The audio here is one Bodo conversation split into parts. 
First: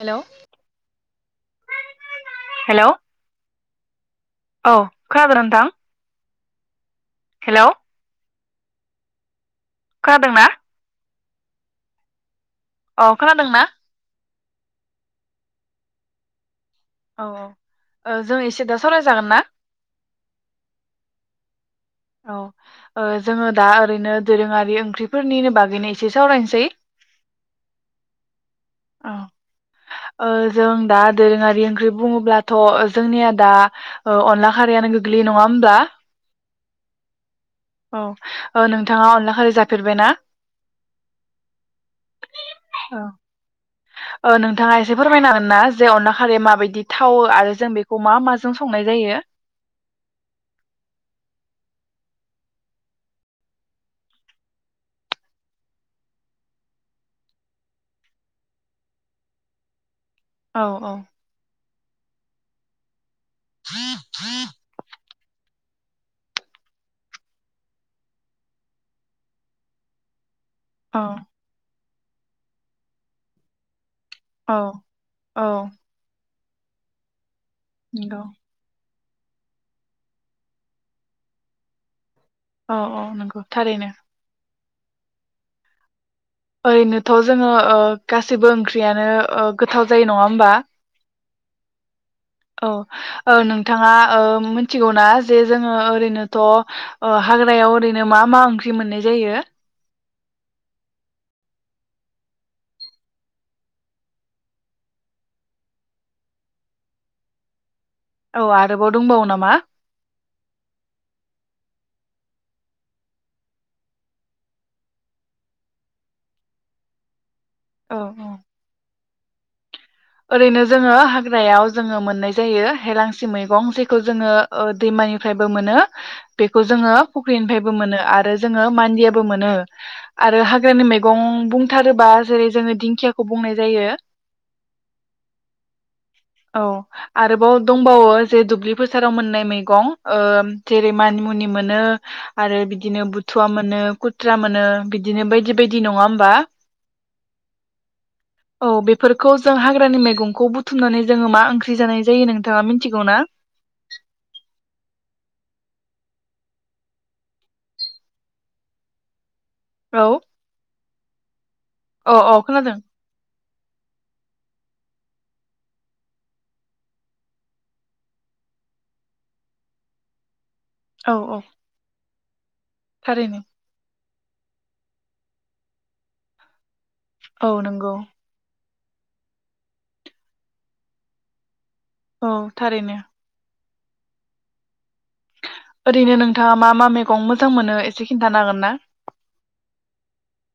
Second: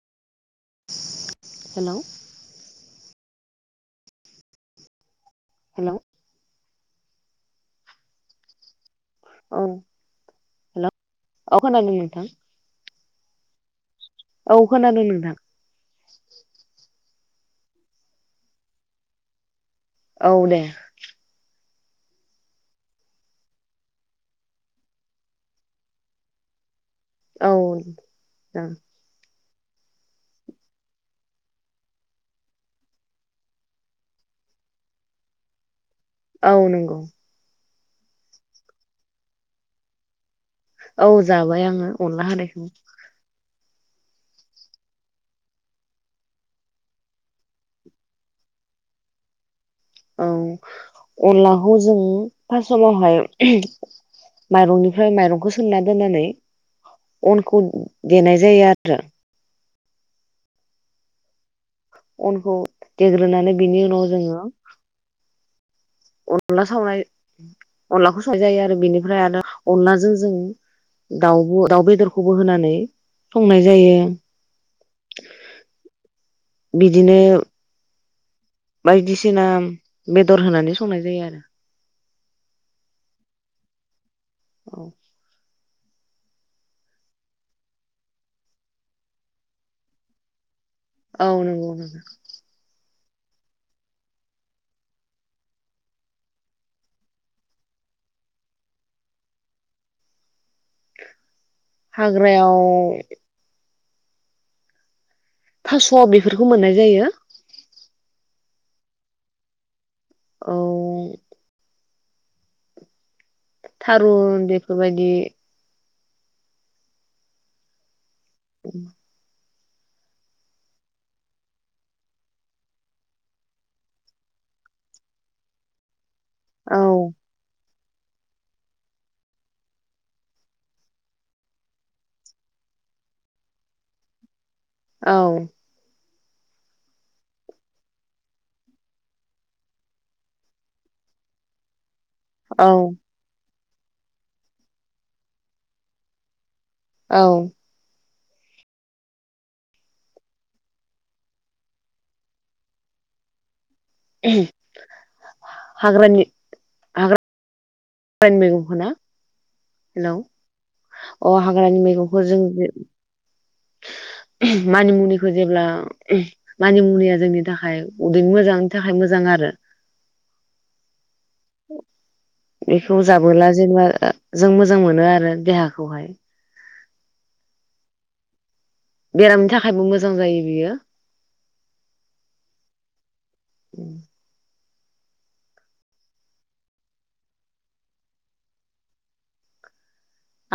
हेल'। हेलौ। हेलौ औ। खोनादोना नोंथां? Hello hello. औ खोनादोंना हेलौ। औ खानादों नोंथां। औ खोनादों ना? औ खोनादों नोंथां। औ औ ओ जों एसे दा सावराजागोन ना? औ दे। औ ओ जोङो दा ओरैनो दोरोङारि ओंख्रिफोरनिनो बागैनो एसे सावरायनोसै। औ। औ ओ जों दा दोरोङारि ओंख्रि बुङोब्लाथ' जोंनिया दा ओ अनला खारैयानो गोग्लैयो नङा होमब्ला? औ नंगौ। औ औ नोंथाङा अनला खारै जाफेरबायना? औ जाबाय आङो अनला खारै। औ ओ नोंथाङा एसे फोरमायनो हागोन ना जे अनला खारैया माबायदि थावो आरो जों बेखौ मा माजों संनाय जायो? औ अनलाखौ जों फार्समावहाय माइरंनिफ्राय माइरंखौ सोमना दोननानै अनखौ देनाय जायो आरो। औ औ। उनखौ देग्रोनानै बिनि उनाव जोङो अनला सावनाय अनलाखौ सावनाय जायो आरो बेनिफ्राय आरो अनलाजों जों औ दाउबो दाउ बेदर खौबो होनानै संनाय जायो। औ औ बिदिनो औ। बायदिसिना बेदर होनानै संनाय जायो आरो। औ औ नंगौ थारैनो। औ। ओरैनोथ जोङो ओ गासिबो ओंख्रियानो ओ गोथाव जायो नङा होमबा? औ नंगौ। औ ओ नोंथाङा ओ मिनथिगौना जे जोङो ओरैनोथ हाग्रायाव ओरैनो मा मा ओंख्रि मोननाय जायो? हाग्रायाव थास' बेफोरखौ मोननाय जायो। औ आरोबाव दंबावो नामा? औ। थारुन बेफोरबायदि। औ औ। [inaudible] ओरैनो जोङो हाग्रायाव जोङो मोननाय जायो हेलांसि मैगं जेखौ जोङो ओ दैमानिफ्रायबो मोनो। बेखौ औ जोङो फुख्रिनिफ्राय बो मोनो आरो जोङो मान्दियाबो मोनो आरो हाग्रानि मैगं बुंथारोबा जेरै जोङो दिंखियाखौ बुंनाय जायो। औ। औ आरोबाव दंबावो जे दुब्लि फोसाराव मोननाय मैगं ओ जेरै मानि मुनि मोनो। आरो औ बिदिनो बुथुवा मोनो। मोनो खुथ्रा मोनो बिदिनो बायदि बायदि नङा होमबा। औ औ बेफोरखौ। जों हाग्रानि मैगंखौ बुथुमनानै जोङो मा ओंख्रि जानाय जायो नोंथाङा मिथिगौ ना। हाग्रानि हाग्रा हाग्रानि मैगंखौना। औ अ हाग्रानि औ मैगंखौ जों। औ खोनादों मानिमुनिखौ जेब्ला मानिमुनिया जोंनि थाखाय उदैनि मोजांनि थाखाय मोजां आरो। औ औ बेखौ थारैनो जाबोला जेनेबा। जों मोजां मोनो आरो देहाखौहाय। औ नंगौ। बेरामनि थाखायबो मोजां जायो बेयो। औ थारैनो। ओरैनो नोंथाङा मा मा मैगं मोजां मोनो एसे खिन्थान हागोन ना?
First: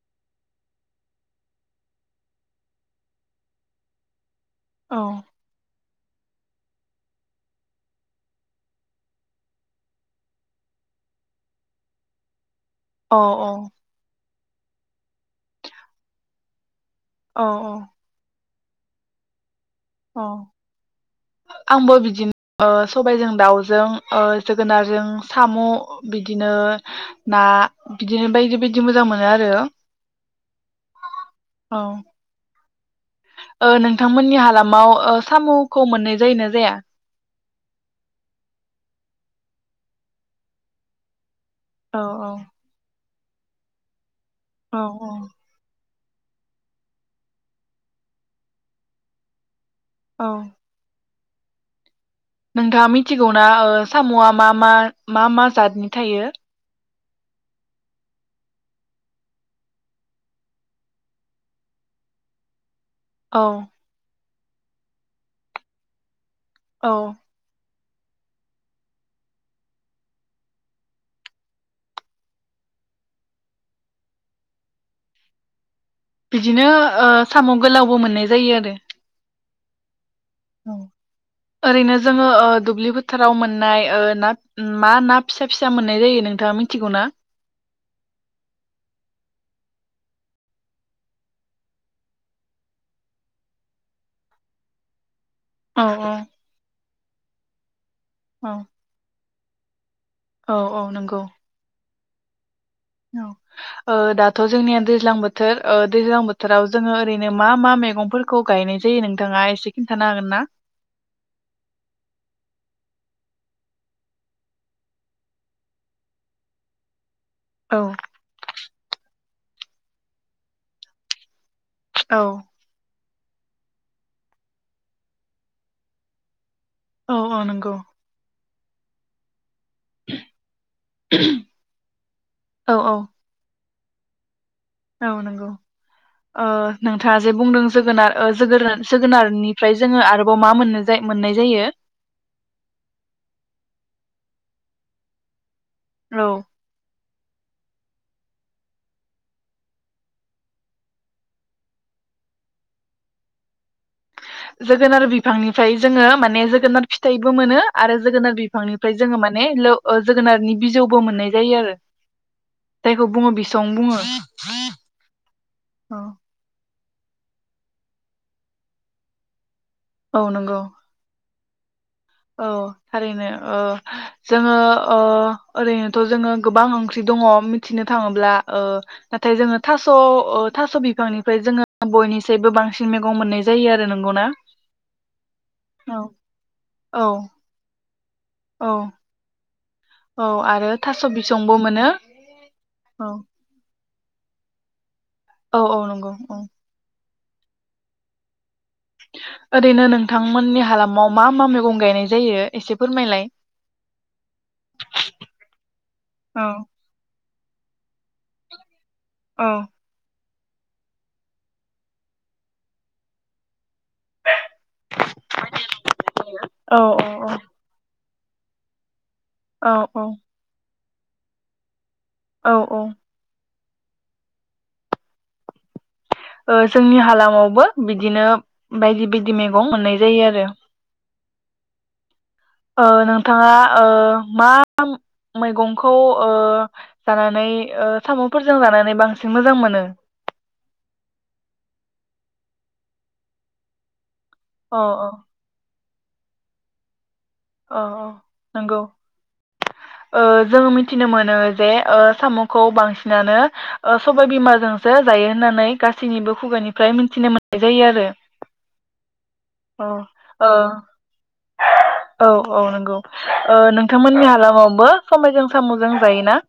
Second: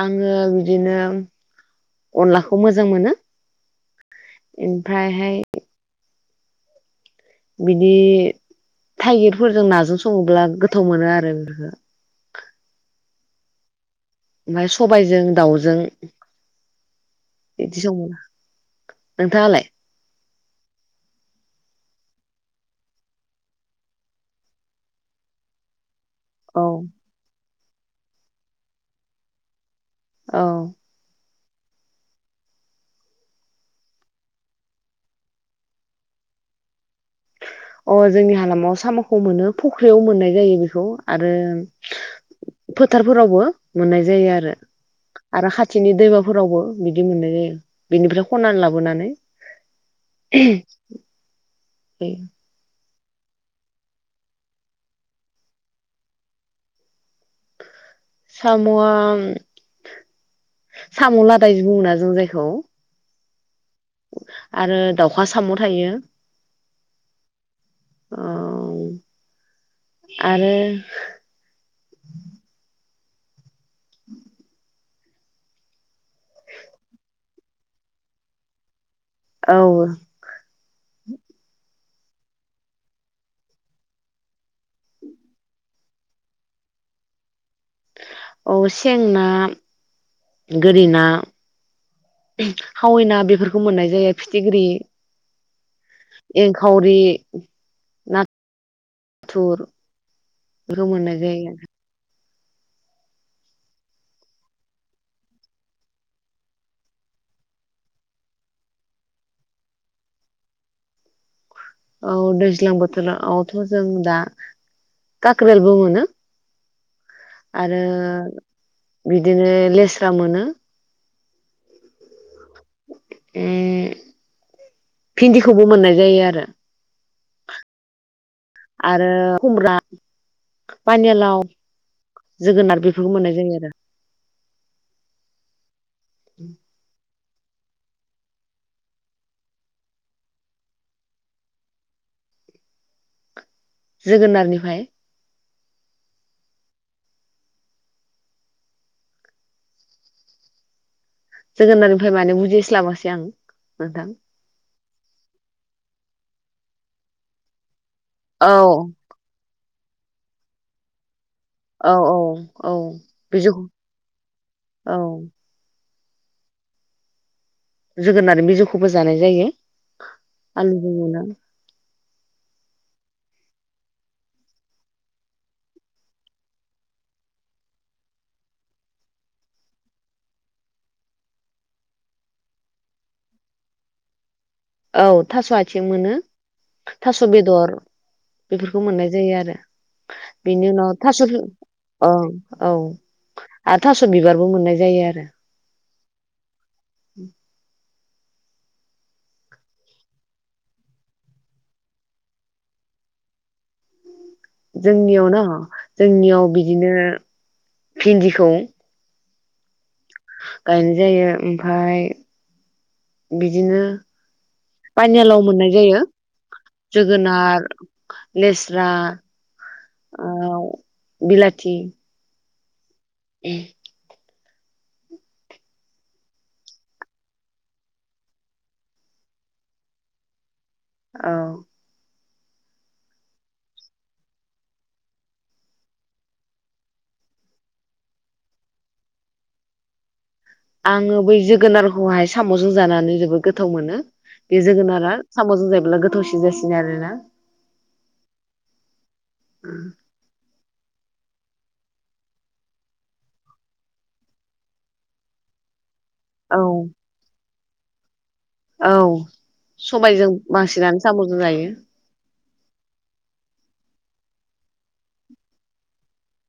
आङो बिदिनो अनलाखौ मोजां मोनो औ ओमफ्रायहाय बिदि थाइगिरफोरजों नाजों सङोब्ला गोथाव मोनो आरो बेफोरखो अ अ ओमफाय सबायजों दाउजों औ बेदि औ सं नोंथाङालाय? अ आंबो बिदिनो ओ सबायजों दाउजों ओ जोगोनारजों साम' बिदिनो औ ना बिदिनो बायदि बायदि मोजां मोनो आरो। औ औ ओ नोंथांमोननि हालामाव ओ साम'खौ मोननाय जायोना जाया? अ जोंनि हालामाव साम'खौ मोनो फख्रियाव मोननाय जायो बेखौ आरो औ औ फोरावबो मोननाय जायो आर रो औ आरो हाथि बिनि दैमाफोरावबो बिदि मोननाय जायो बिनिफ्राय खनानै लाबोनानै औ [unintelligible] नोंथांङा मिथिगौना ओ साम'आ मा मा मा मा जादनि थायो साम'आ साम' लादाय जे बुङो ना जों जायखौ औ आरो दाउखा साम' थायो। औ औ आरो बिदिनो ओ साम' गोलावबो मोननाय जायो आरो। औ औ ओरैनो जोंङो ओ दुब्लि फोथाराव ओ मोननाय ओ ना मा ना फिसा फिसा मोननाय जायो नोंथाङा मिथिगौ ना औ सें ना गोरि ना खावै ना बेफोरखौ मोननाय जायो फिथिग्रि औ औ एंखावरि औ थुर औ औ बेखौ मोननाय नंगौ जायो। औ ओ दाथ' जोंनिया दैज्लां बोथोर ओ दैज्लां बोथोराव जोंङो ओरैनो मा मा मैगंफोरखौ गायनाय जायो नोंथाङा एसे खिन्थानो हागोन ना। औ दैज्लां बोथोरआवथ' जों दा काकरेलबो मोनो। औ आरो बि दिनो लेस्रा मोनो औ अम भिन्दिखौबो मोननाय जायो आरो। औ अ नंगौ आरो खुमब्रा पानिलाव औ जोगोनार औ बेफोरखौ मोननाय जायो आरो। औ नांगौ ओ नोंथाङा जे बुंदों जोगोनार ओ जोगोनार-जोगोनारनिफ्राय जोंङो आरोबाव मा-मोननाय जायो। जोगोनारनिफ्राय औ जोगोनारनिफ्राय माने बुजिस्लाबासै आं नोंथां जोगोनार बिफांनिफ्राय जोंङो माने जोगोनार फिथाइबो मोनो आरो जोगोनार औ बिफांनिफ्राय जोंङो माने ल अ जोगोनारनि बिजौबो मोननाय जायो आरो औ औ औ जायखौ बुंङो बिजौ बिसं बुंङो औ औ जोगोनार बिजौखौबो जानाय जायो। औ नंगौ आलुजों एवना औ थारैनो ओ जोंङो अ ओरैनोथ जोंङो गोबां ओंख्रि दंङ मिथिनो थाङोब्ला ओ नाथाय जोंङो थास-थास बिफांनिफ्राय जोंङो बयनिसबो बांसिन मैगं मोननाय जायो आरो नंगौना। औ थास' आइथिं औ मोनो औ थास' बेदर [inaudible] बेफोरखौ मोननाय जायो आरो। औ बेनि आरो उनाव थास' बिसंबो मोनो औ- औ आर थास बिबारबो मोननाय जायो आरो। औ- औ नंगौ। औ। उम। ओरैनो नोंथांमोननि हालामाव मा मा मैगं गायनाय जायो एसे फोरमायलाय? जोंनियाव ना औ जोंनियाव बिदिनो भिन्दिखौ औ। गायनाय जायो ओमफ्राय बिदिनो पानिलाव मोननाय जायो औ जोगोनार लेस्रा, औ औ। बिलाथि। औ -औ। [inaudible] ओ जोंनि हालामावबो बिदिनो बायदि- बायदि मैगं मोननाय जायो आरो। औ। ओ नोंथाङा ओ मा मैगंखौ ओ जानानै ओ साम'फोरजों जानानै बांसिन मोजां मोनो? आङो बै जोगोनारखौहाय साम'जों जानानै जोबोद गोथाव मोनो। बे अ अ जोगोनारा साम'जों जायोब्ला गो थावसिन जासिनो आरो ना। औ नंगौ ओ जोङो मि थिनो मोनो जे ओ साम'खौ बांसिनानो ओ सबाय बिमाजोंसो जायो होननानै। गासैनिबो औ खुगानिफ्राय मिन्थिनो मोन नाय जायो आरो। औ सबायजों अ बासिनानै साम'जों जायो। औ- औ नंगौ ओ नोंथांमोननि हालामावबो सबायजों साम'जों जायोना?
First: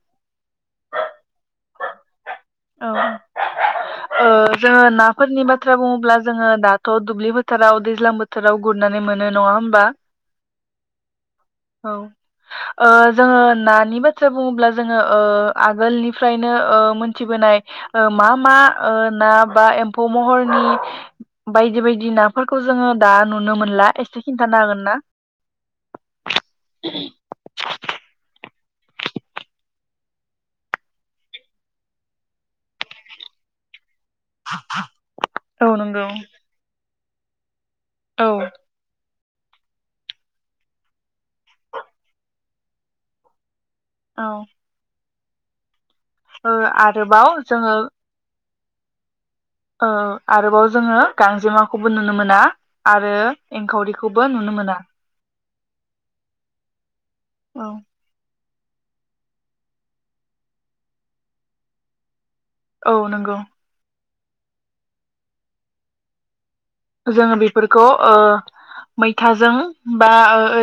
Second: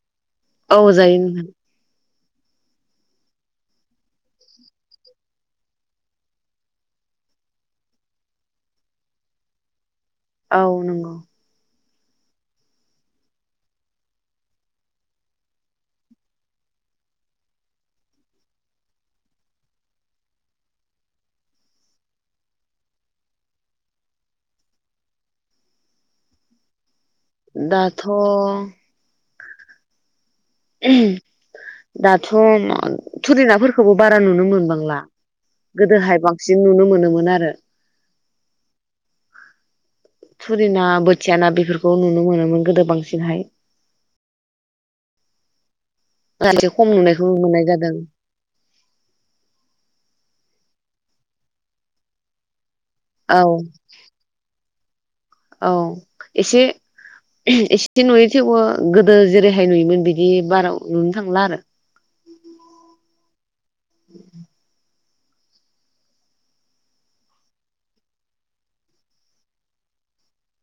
औ जायो नोंथां। औ। ओ जोङो नाफोरनि बाथ्रा बुङोब्ला जोङो दाथ' दुब्लि बोथोराव दैज्लां बोथोराव गुरनानै मोनो नङा होमबा? औ नंगौ। औ ओ जोङो नानि बाथ्रा बुङोब्ला जोङो ओ आगोलनिफ्रायनो ओ मोनथिबोनाय मा मा ना बा एम्फौ महरनि बायदि -बायदि नाफोरखौ जोङो दा नुनो मोनला एसे खिन्थानो हागोन ना? [inaudible] दाथ' दाथ' थुरि नाफोर खौबो बारा नुनो मोनबांला औ नंगौ गोदोहाय बांसिन नुनो मोनोमोन। मोन आरो औ। थुरि ना बोथिया ना बेफोरखौ नुनो मोनोमोन गोदो बांसिनहाय। औ। ओ एसे खम नुनायखौ आरोबाव मोननाय जोङो जादों औ आरोबाव जोङो गांजेमाखौबो नुनो मोना। आरो औ एंखावरिखौबो नुनो मोना। औ एसे औ एसे नुयो। थेवबो गोदो जेरैहाय नुयोमोन बिदि बारा नुनो थांला आरो औ नंगौ। [unintelligible] जोङो बेफोरखौ ओ मैथाजों बा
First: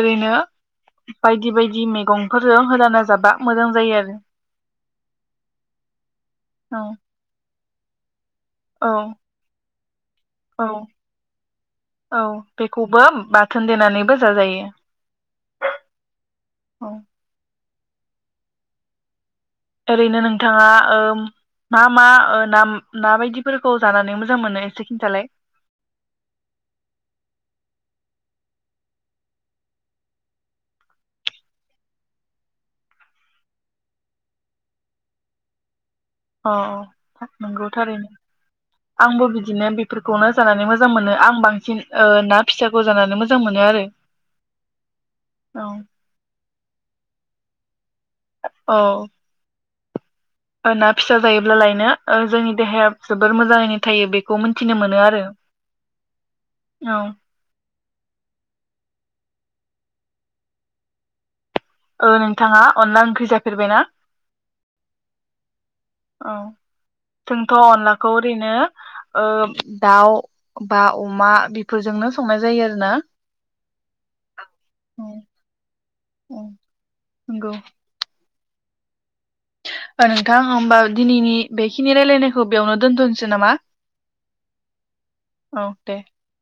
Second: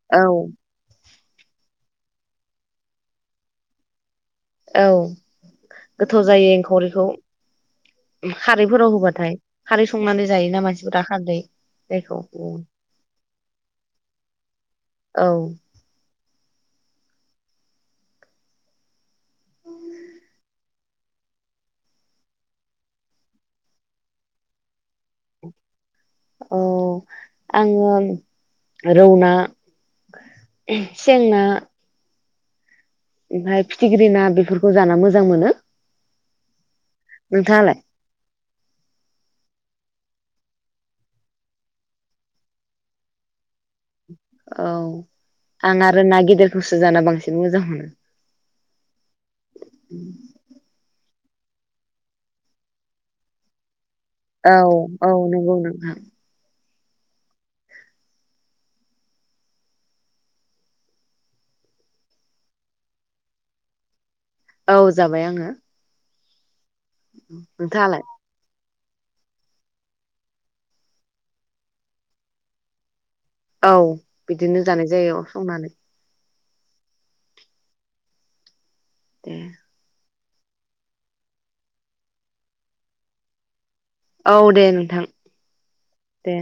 ओरैनो बायदि बायदि मैगंफोरजों होलाना जाबा मोजां जायो आरो। औ गोथाव जायो औ एंखावरिखौ। औ खारैफोराव होबाथाय खारै संनानै जायोना औ मानसिफोरा खारदै औ जायखौ। बेखौबो बाथोन देनानैबो जाजायो। औ। ओरैनो नोंथाङा मा मा ना बायदिफोरखौ जानानै मोजां मोनो एसे खिन्थालाय। औ आङो रौना सेंना ओमफ्राय फिथिख्रि ना बेफोरखौ जा मोजां मोनो। अ-अ। मोनगौ नोंथाङालाय थारैनो आंबो बिदिनो बिफोरखौनो जानानै मोजां मोनो आं बांसिन ओ ना फिसाखौ जानानै मोजां मोनो आरो। औ औ आं आरो न गिदेर दसो जाना बांसिन मोजां मोनो। औ। उम ना फिसा जायोब्लालायनो ओ जोंनि देहाया जोबोर मोजाङैनो। थायो बेखौ औ मोनथिनो मोनो औ आरो नंगौ नोंथां। औ। औ नोंथाङा अनला ओंख्रि जाफेरबायना। औ जाबाय आङो औ। जोंथ' नोंथाङालाय अनलाखौ ओरैनो। दाउ बा अमा बेफोरजोंनो संनाय जायो आरो ना। औ बिदिनो जानाय जायो संनानै औ नंगौ दे नोंथां होमबा दिनैनि बेखिनि रायलायनायखौ बेयावनो दोन्थ'नोसै नामा औ दे नोंथां दे